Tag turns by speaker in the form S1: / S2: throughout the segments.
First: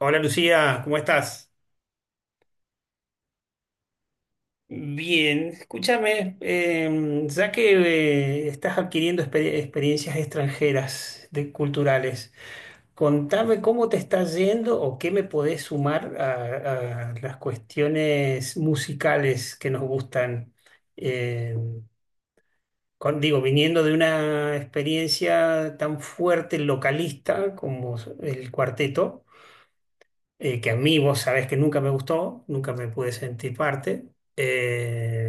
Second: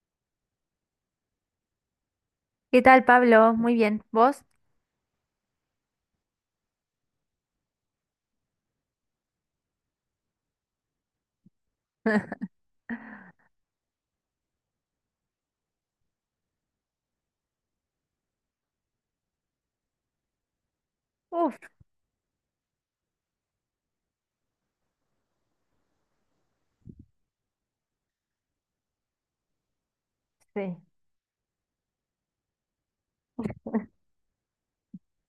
S1: Hola Lucía, ¿cómo estás?
S2: ¿Qué tal, Pablo? Muy bien. ¿Vos?
S1: Bien, escúchame, ya que estás adquiriendo experiencias extranjeras de, culturales, contame cómo te está yendo o qué me podés sumar a las cuestiones musicales que nos gustan. Eh,
S2: Uf,
S1: Digo, viniendo de una experiencia tan fuerte localista como el cuarteto. Que a
S2: sí.
S1: mí vos sabés que nunca me gustó, nunca me pude sentir parte.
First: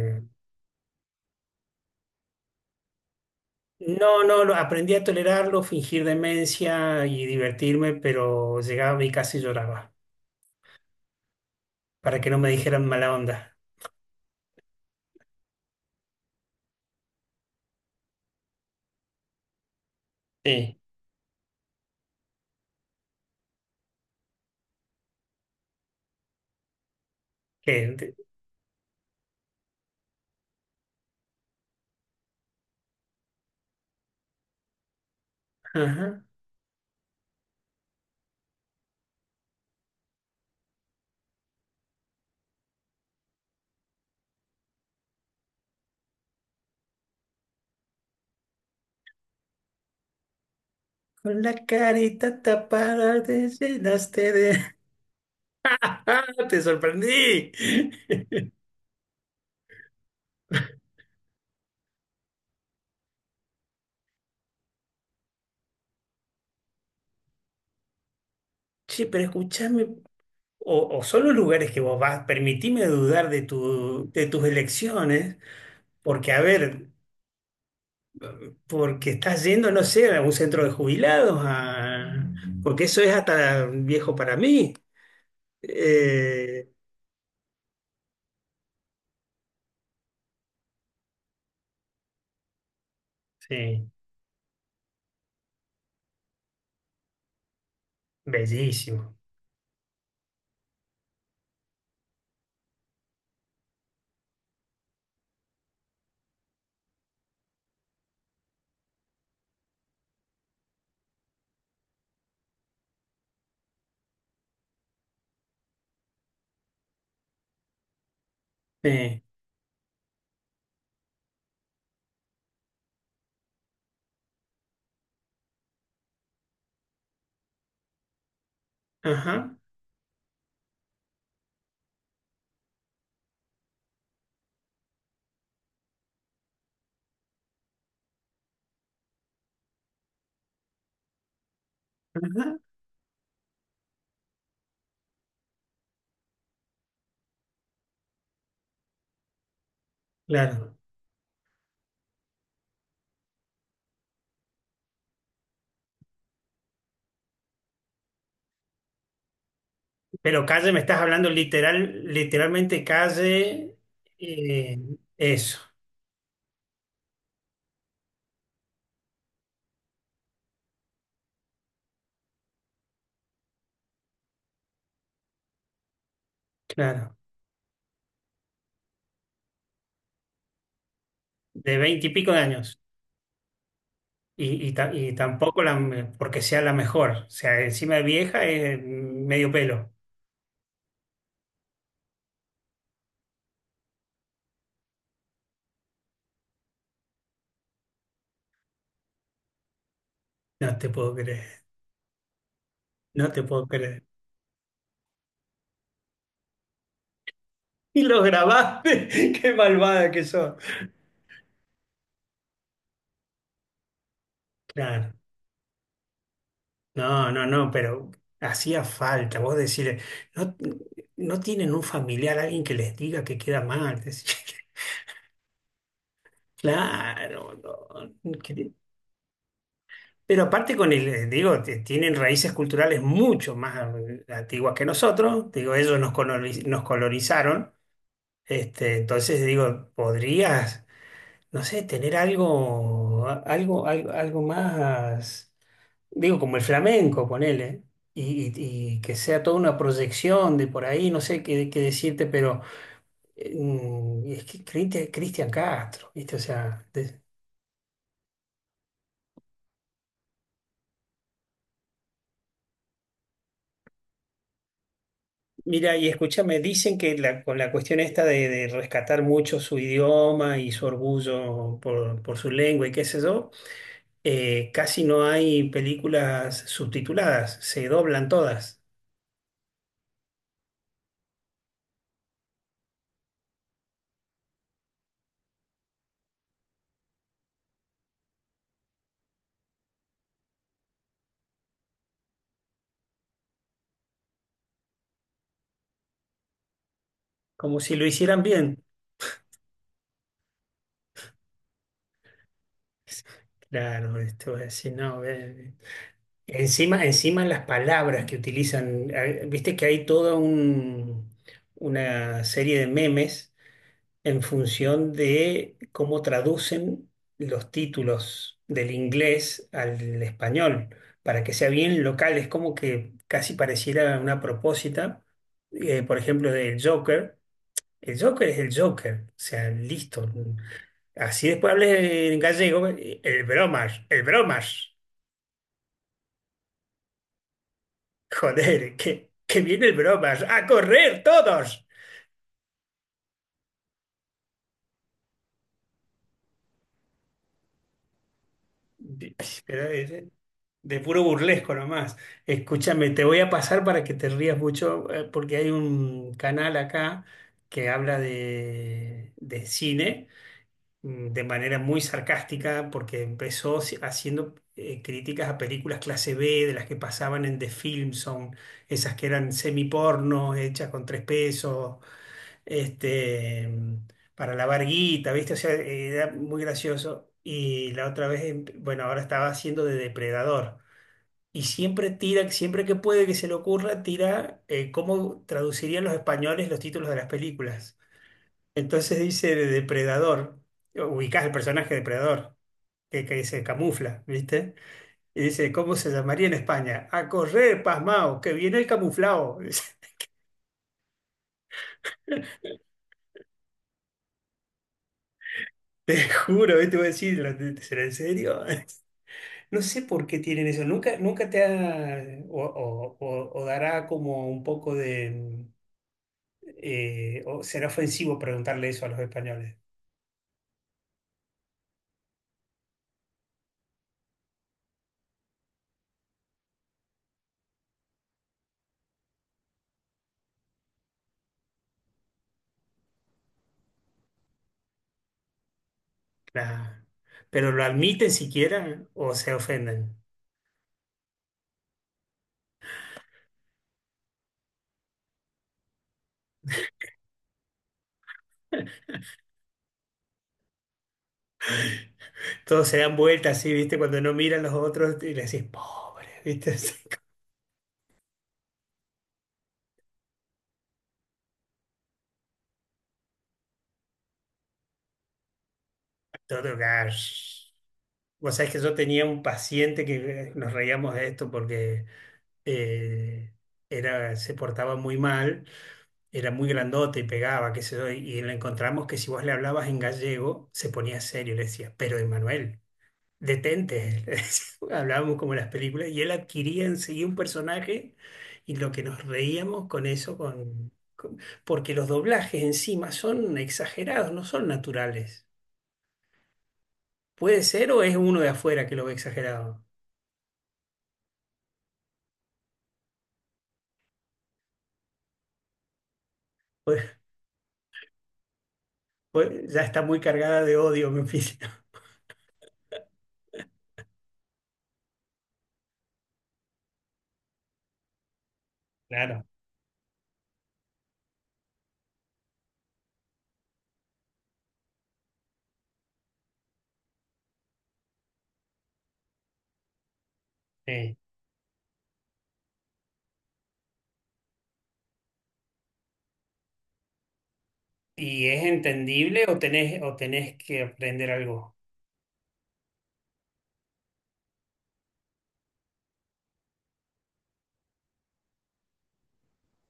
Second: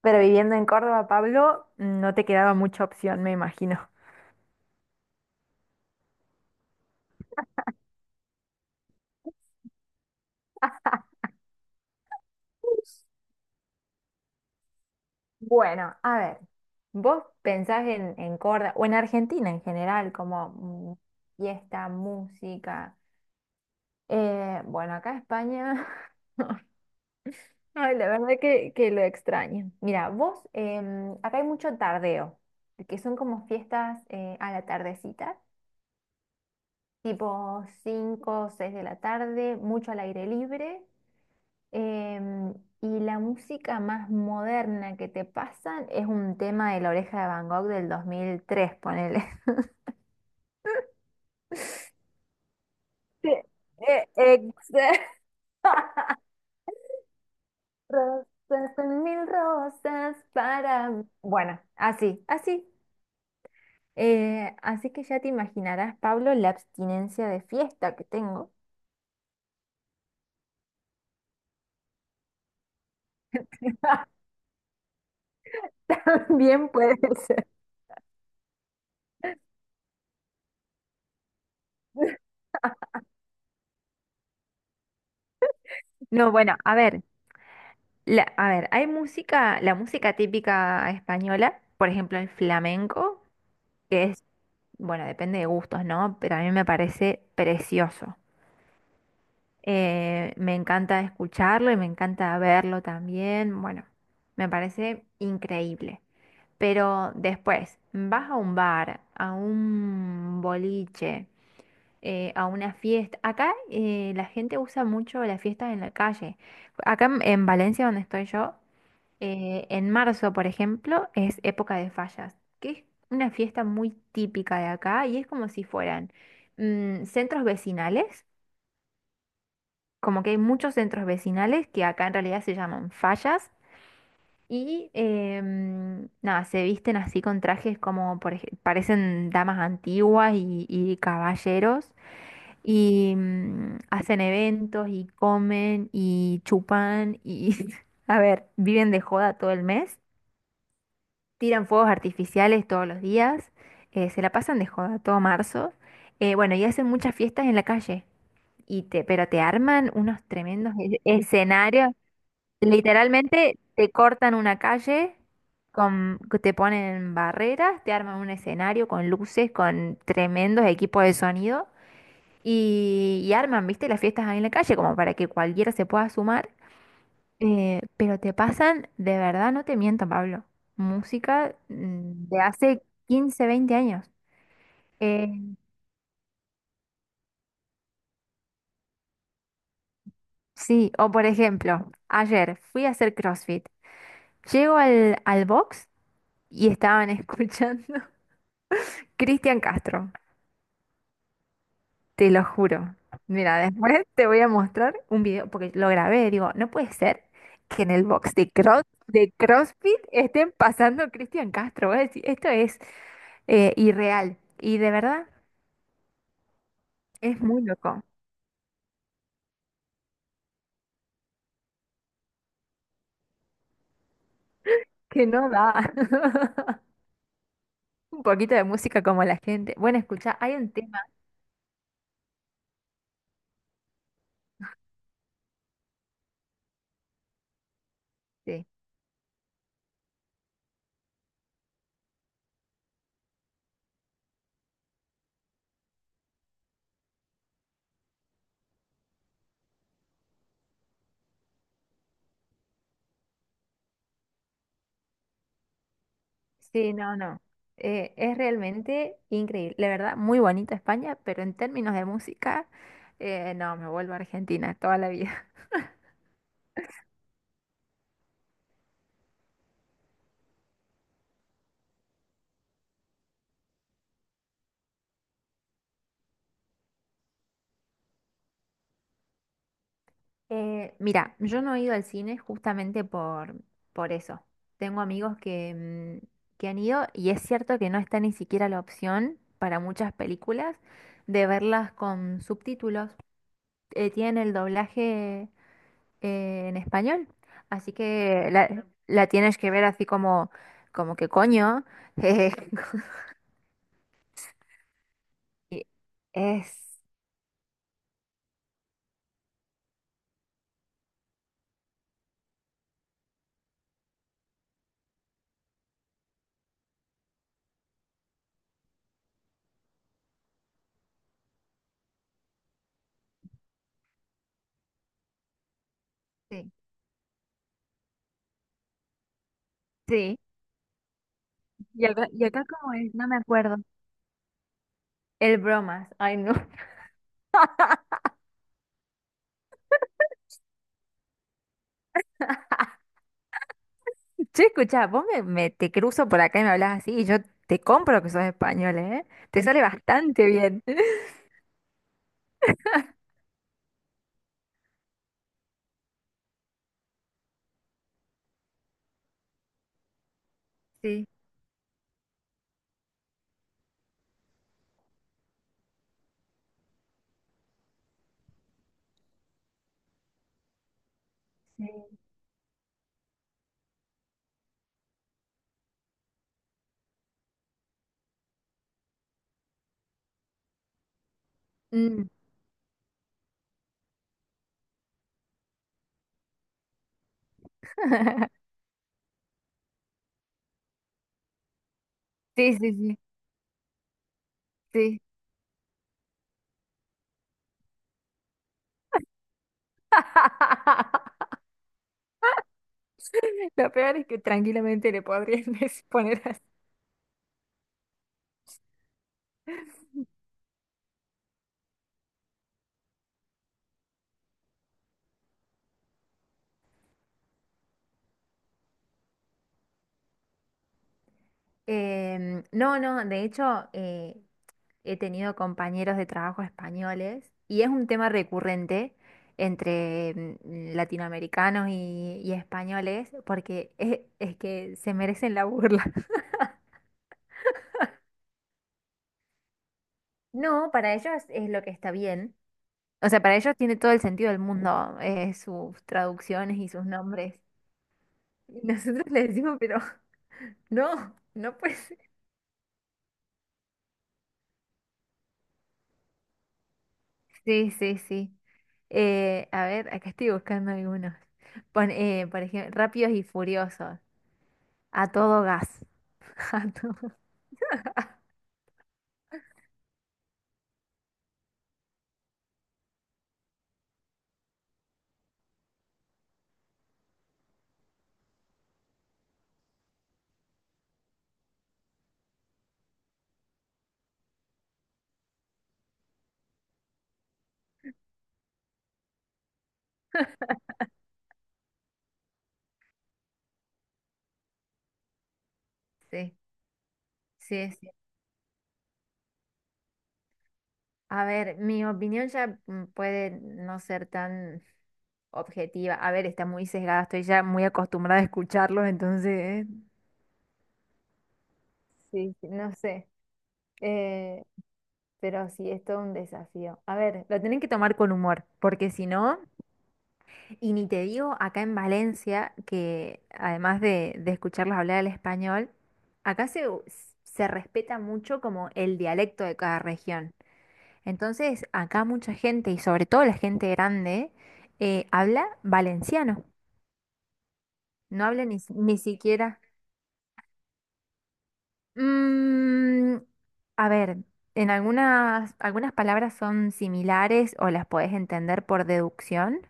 S2: Pero viviendo en Córdoba, Pablo, no te quedaba mucha opción, me imagino.
S1: no, no, aprendí a tolerarlo, fingir demencia y divertirme, pero llegaba a mí y casi lloraba, para que no me dijeran mala onda.
S2: Bueno, a ver, vos pensás en Córdoba o en Argentina en general, como
S1: Sí.
S2: fiesta, música. Bueno, acá España.
S1: Que,
S2: Ay, la
S1: de-
S2: verdad que lo extraño. Mira, vos, acá hay mucho tardeo, que son como fiestas a la tardecita.
S1: ajá.
S2: Tipo 5 o 6 de la tarde, mucho al aire libre. em, y la música más moderna que te pasan es un tema de La Oreja de Van Gogh del 2003, ponele.
S1: Con la carita tapada
S2: Sí,
S1: te
S2: eh,
S1: llenaste
S2: eh,
S1: de... ¡Te sorprendí!
S2: Rosas, son mil rosas para mí. Bueno, así, así. Así que ya te imaginarás, Pablo, la abstinencia de fiesta que tengo.
S1: Sí, pero escúchame, o son los lugares que vos vas, permitime dudar de, tu, de tus elecciones, porque a
S2: Bien
S1: ver,
S2: puede ser.
S1: porque estás yendo, no sé, a un centro de jubilados, a- porque eso es hasta viejo para mí.
S2: No, bueno,
S1: Eh,
S2: a ver, a ver, hay música, la música típica española, por ejemplo el flamenco,
S1: sí,
S2: que es, bueno, depende de gustos, ¿no? Pero a mí me parece precioso.
S1: bellísimo.
S2: Me encanta escucharlo y me encanta verlo también. Bueno, me parece increíble. Pero después, vas a un bar, a un boliche, a una fiesta. Acá la gente usa mucho las fiestas en la calle. Acá en Valencia, donde estoy yo.
S1: Eh,
S2: En marzo, por ejemplo, es época de fallas, que es una fiesta muy típica de acá y es como si fueran centros vecinales,
S1: ajá,
S2: como que hay muchos centros vecinales que acá en realidad se llaman fallas y nada, se visten así con trajes como parecen damas antiguas y caballeros
S1: ajá,
S2: y hacen eventos y comen y chupan y a ver, viven de joda todo el mes.
S1: claro.
S2: Tiran fuegos artificiales todos los días, se la pasan de joda todo marzo. Bueno y hacen muchas fiestas en la calle, pero te arman unos
S1: Pero calle,
S2: tremendos
S1: me estás hablando
S2: escenarios,
S1: literalmente
S2: literalmente
S1: calle,
S2: te cortan una
S1: eh,
S2: calle,
S1: eso,
S2: te ponen barreras, te arman un escenario con luces, con tremendos equipos de sonido, y arman, viste, las fiestas ahí en la calle, como para que cualquiera se pueda sumar.
S1: claro,
S2: Pero te pasan, de verdad, no te miento, Pablo, música
S1: de veinte y pico de
S2: de
S1: años.
S2: hace 15, 20 años.
S1: Y, y
S2: Eh,
S1: tampoco la, porque sea la mejor. O sea, encima de vieja es medio pelo.
S2: sí, o por ejemplo, ayer fui a hacer CrossFit. Llego al box y estaban escuchando Cristian Castro,
S1: No te puedo creer,
S2: te lo juro.
S1: no te
S2: Mira,
S1: puedo creer.
S2: después te voy a mostrar un video, porque lo grabé, digo, no puede ser que en
S1: Y
S2: el
S1: los
S2: box de, Cross,
S1: grabaste.
S2: de
S1: Qué
S2: CrossFit
S1: malvada que
S2: estén
S1: sos.
S2: pasando Cristian Castro. Voy a decir, esto es irreal y de
S1: Claro.
S2: verdad
S1: No,
S2: es
S1: no,
S2: muy
S1: no,
S2: loco.
S1: pero hacía falta. Vos decirle, no, no tienen un familiar, alguien que les diga que queda mal. Decís,
S2: Que no da.
S1: claro,
S2: Un
S1: no,
S2: poquito de
S1: que-
S2: música como la gente. Bueno, escucha,
S1: pero
S2: hay un
S1: aparte con
S2: tema.
S1: el, digo, tienen raíces culturales mucho más antiguas que nosotros. Digo, ellos nos colonizaron.
S2: Sí,
S1: Este, entonces digo, podrías, no sé, tener algo, algo, algo, algo más. Digo, como el flamenco, ponele, y, y que sea toda una proyección de por ahí, no sé qué, qué decirte, pero es que Cristian Castro, ¿viste? O sea,
S2: sí, no,
S1: de-
S2: no. Es realmente increíble. La verdad, muy bonita España, pero en términos de música, no, me vuelvo a Argentina toda la vida.
S1: mira, y escúchame, dicen que la- con la cuestión esta de rescatar mucho su idioma y su orgullo por su lengua y qué sé yo, casi no hay películas subtituladas, se doblan todas,
S2: Mira, yo no he ido al cine justamente por eso. Tengo amigos que han ido y es cierto que no está ni siquiera la opción para muchas películas de verlas con subtítulos. Tienen el doblaje en español.
S1: como
S2: Así
S1: si lo hicieran
S2: que
S1: bien.
S2: la tienes que ver así como, como que coño. eh,
S1: Claro, esto es, si no, ve.
S2: y es,
S1: Encima, encima las palabras que utilizan, viste que hay toda una serie de memes en función de cómo traducen los títulos del inglés al español, para que sea bien local. Es como que casi pareciera una propósita, por ejemplo,
S2: sí,
S1: del Joker. El Joker es el Joker, o sea, listo.
S2: sí.
S1: Así después
S2: Y acá,
S1: hables en
S2: y acá
S1: gallego,
S2: como es, no me
S1: el
S2: acuerdo.
S1: bromas, el bromas.
S2: El bromas, ay no.
S1: Joder, que viene el bromas. ¡A correr todos!
S2: Che, escucha, vos te cruzo por acá y me hablas así y yo te compro que sos español, ¿eh?
S1: De-
S2: Te sale
S1: pero
S2: bastante bien.
S1: de puro burlesco nomás. Escúchame, te voy a pasar para que te rías mucho, porque hay un canal acá que habla de cine
S2: Sí,
S1: mm, de manera muy sarcástica, porque empezó haciendo críticas a películas clase B, de las que pasaban en The Film Zone, esas que eran semiporno, hechas con tres pesos
S2: sí.
S1: este, mm, para lavar guita, ¿viste? O sea, era muy gracioso. Y la otra vez, bueno, ahora estaba haciendo de depredador. Y siempre
S2: Mm.
S1: tira, siempre que puede que se le ocurra, tira cómo traducirían los españoles los títulos de las películas. Entonces dice de depredador, ubicás el personaje depredador,
S2: Sí, sí, sí,
S1: que se camufla, ¿viste?
S2: sí.
S1: Y dice, ¿cómo se llamaría en España? A correr, pasmao, que viene el camuflao.
S2: Lo peor es que tranquilamente le podrían
S1: Te
S2: poner así.
S1: juro, ¿viste? Voy a decir, ¿será ¿en serio? No sé por qué tienen eso. Nunca, nunca te ha, o dará como un poco de, o será ofensivo preguntarle eso a los españoles.
S2: No, no, de hecho eh, he tenido compañeros de trabajo españoles y es un tema recurrente entre latinoamericanos y españoles porque es que se merecen la burla.
S1: La- pero lo admiten siquiera o se ofenden.
S2: No, para ellos es lo que está bien. O sea, para ellos tiene todo el sentido del mundo sus traducciones y sus nombres. Y nosotros les decimos, pero no, no, pues
S1: Todos se dan vueltas así, ¿viste? Cuando no miran los otros y le decís, pobre, ¿viste?
S2: sí, sí, sí. A ver, acá estoy buscando algunos. Por ejemplo, Rápidos y Furiosos. A todo gas.
S1: Todo
S2: A todo.
S1: gas. Vos sabés que yo tenía un paciente que nos reíamos de esto porque eh, era, se portaba muy mal, era muy grandote y pegaba, qué sé yo, y le encontramos que si vos le hablabas en gallego, se ponía serio y le decía, pero Emanuel, detente. Le decía. Hablábamos como en las películas y él adquiría enseguida un personaje y lo que nos reíamos con eso, porque los doblajes encima son exagerados, no son naturales.
S2: Sí,
S1: Puede ser
S2: sí,
S1: o
S2: sí.
S1: es uno de afuera que lo ve exagerado.
S2: A ver, mi opinión ya puede no ser tan objetiva. A ver, está muy
S1: Pues,
S2: sesgada. Estoy ya muy acostumbrada a escucharlos,
S1: pues, ya
S2: entonces,
S1: está muy cargada de odio me oficio.
S2: sí, sí, no sé. Eh, pero sí, es todo un desafío. A ver, lo tienen que tomar con humor, porque si
S1: Claro.
S2: no. Y ni te digo acá en Valencia, que además de escucharlos hablar el español, acá se respeta mucho como el dialecto de cada región.
S1: Sí.
S2: Entonces, acá mucha gente, y sobre todo la gente grande, habla valenciano. No
S1: ¿Y es
S2: habla ni
S1: entendible
S2: siquiera.
S1: o tenés que aprender algo?
S2: Mm, a ver, en algunas palabras son similares o las podés entender por deducción,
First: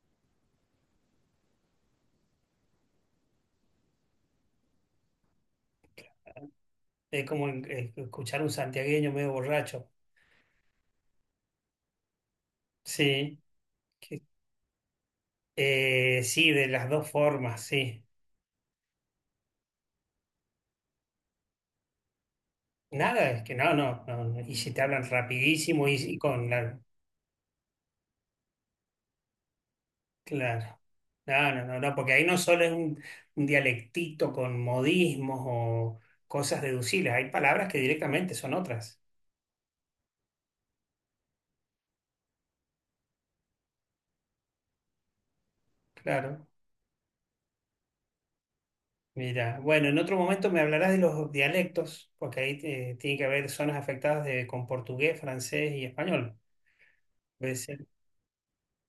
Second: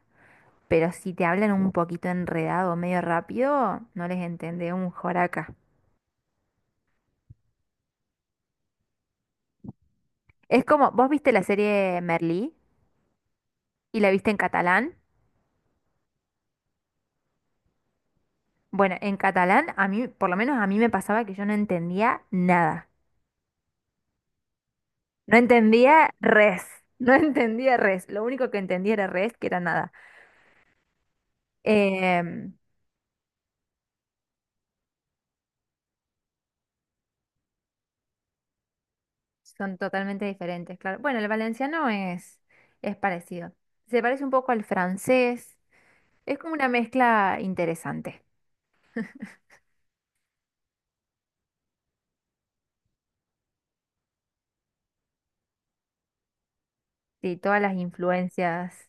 S2: pero si te hablan un poquito enredado, medio rápido, no les entendés un joraca.
S1: Es como escuchar un santiagueño medio borracho.
S2: Es como, vos viste la serie Merlí
S1: Sí.
S2: y la
S1: Que-
S2: viste en catalán.
S1: sí, de las dos formas, sí.
S2: Bueno, en catalán, a mí, por lo menos a mí me pasaba que yo no entendía nada.
S1: Nada, es que no, no, no, no. Y si te hablan
S2: No
S1: rapidísimo
S2: entendía
S1: y con
S2: res.
S1: la...
S2: No entendía res. Lo único que entendía era res, que era nada.
S1: Claro. No, no, no, no, porque ahí no
S2: Em,
S1: solo es un dialectito con modismos o cosas deducibles, hay palabras que directamente son otras.
S2: Son totalmente diferentes, claro. Bueno, el valenciano es parecido. Se parece un poco al francés. Es
S1: Claro.
S2: como una mezcla interesante.
S1: Mira, bueno, en otro momento me hablarás de los dialectos, porque ahí tiene que haber zonas afectadas de, con portugués, francés y español.
S2: Sí, todas las influencias.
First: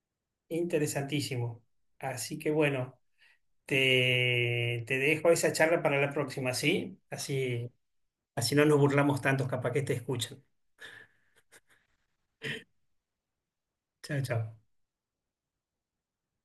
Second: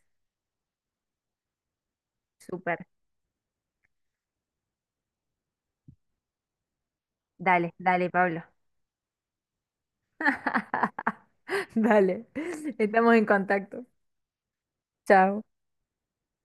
S1: Interesantísimo. Así que
S2: Súper.
S1: bueno, te dejo esa charla para la próxima, ¿sí? Así,
S2: Dale, dale, Pablo.
S1: así no nos burlamos tantos, capaz que te escuchan.
S2: Dale. Estamos en contacto.
S1: Chao, chao.
S2: Chao.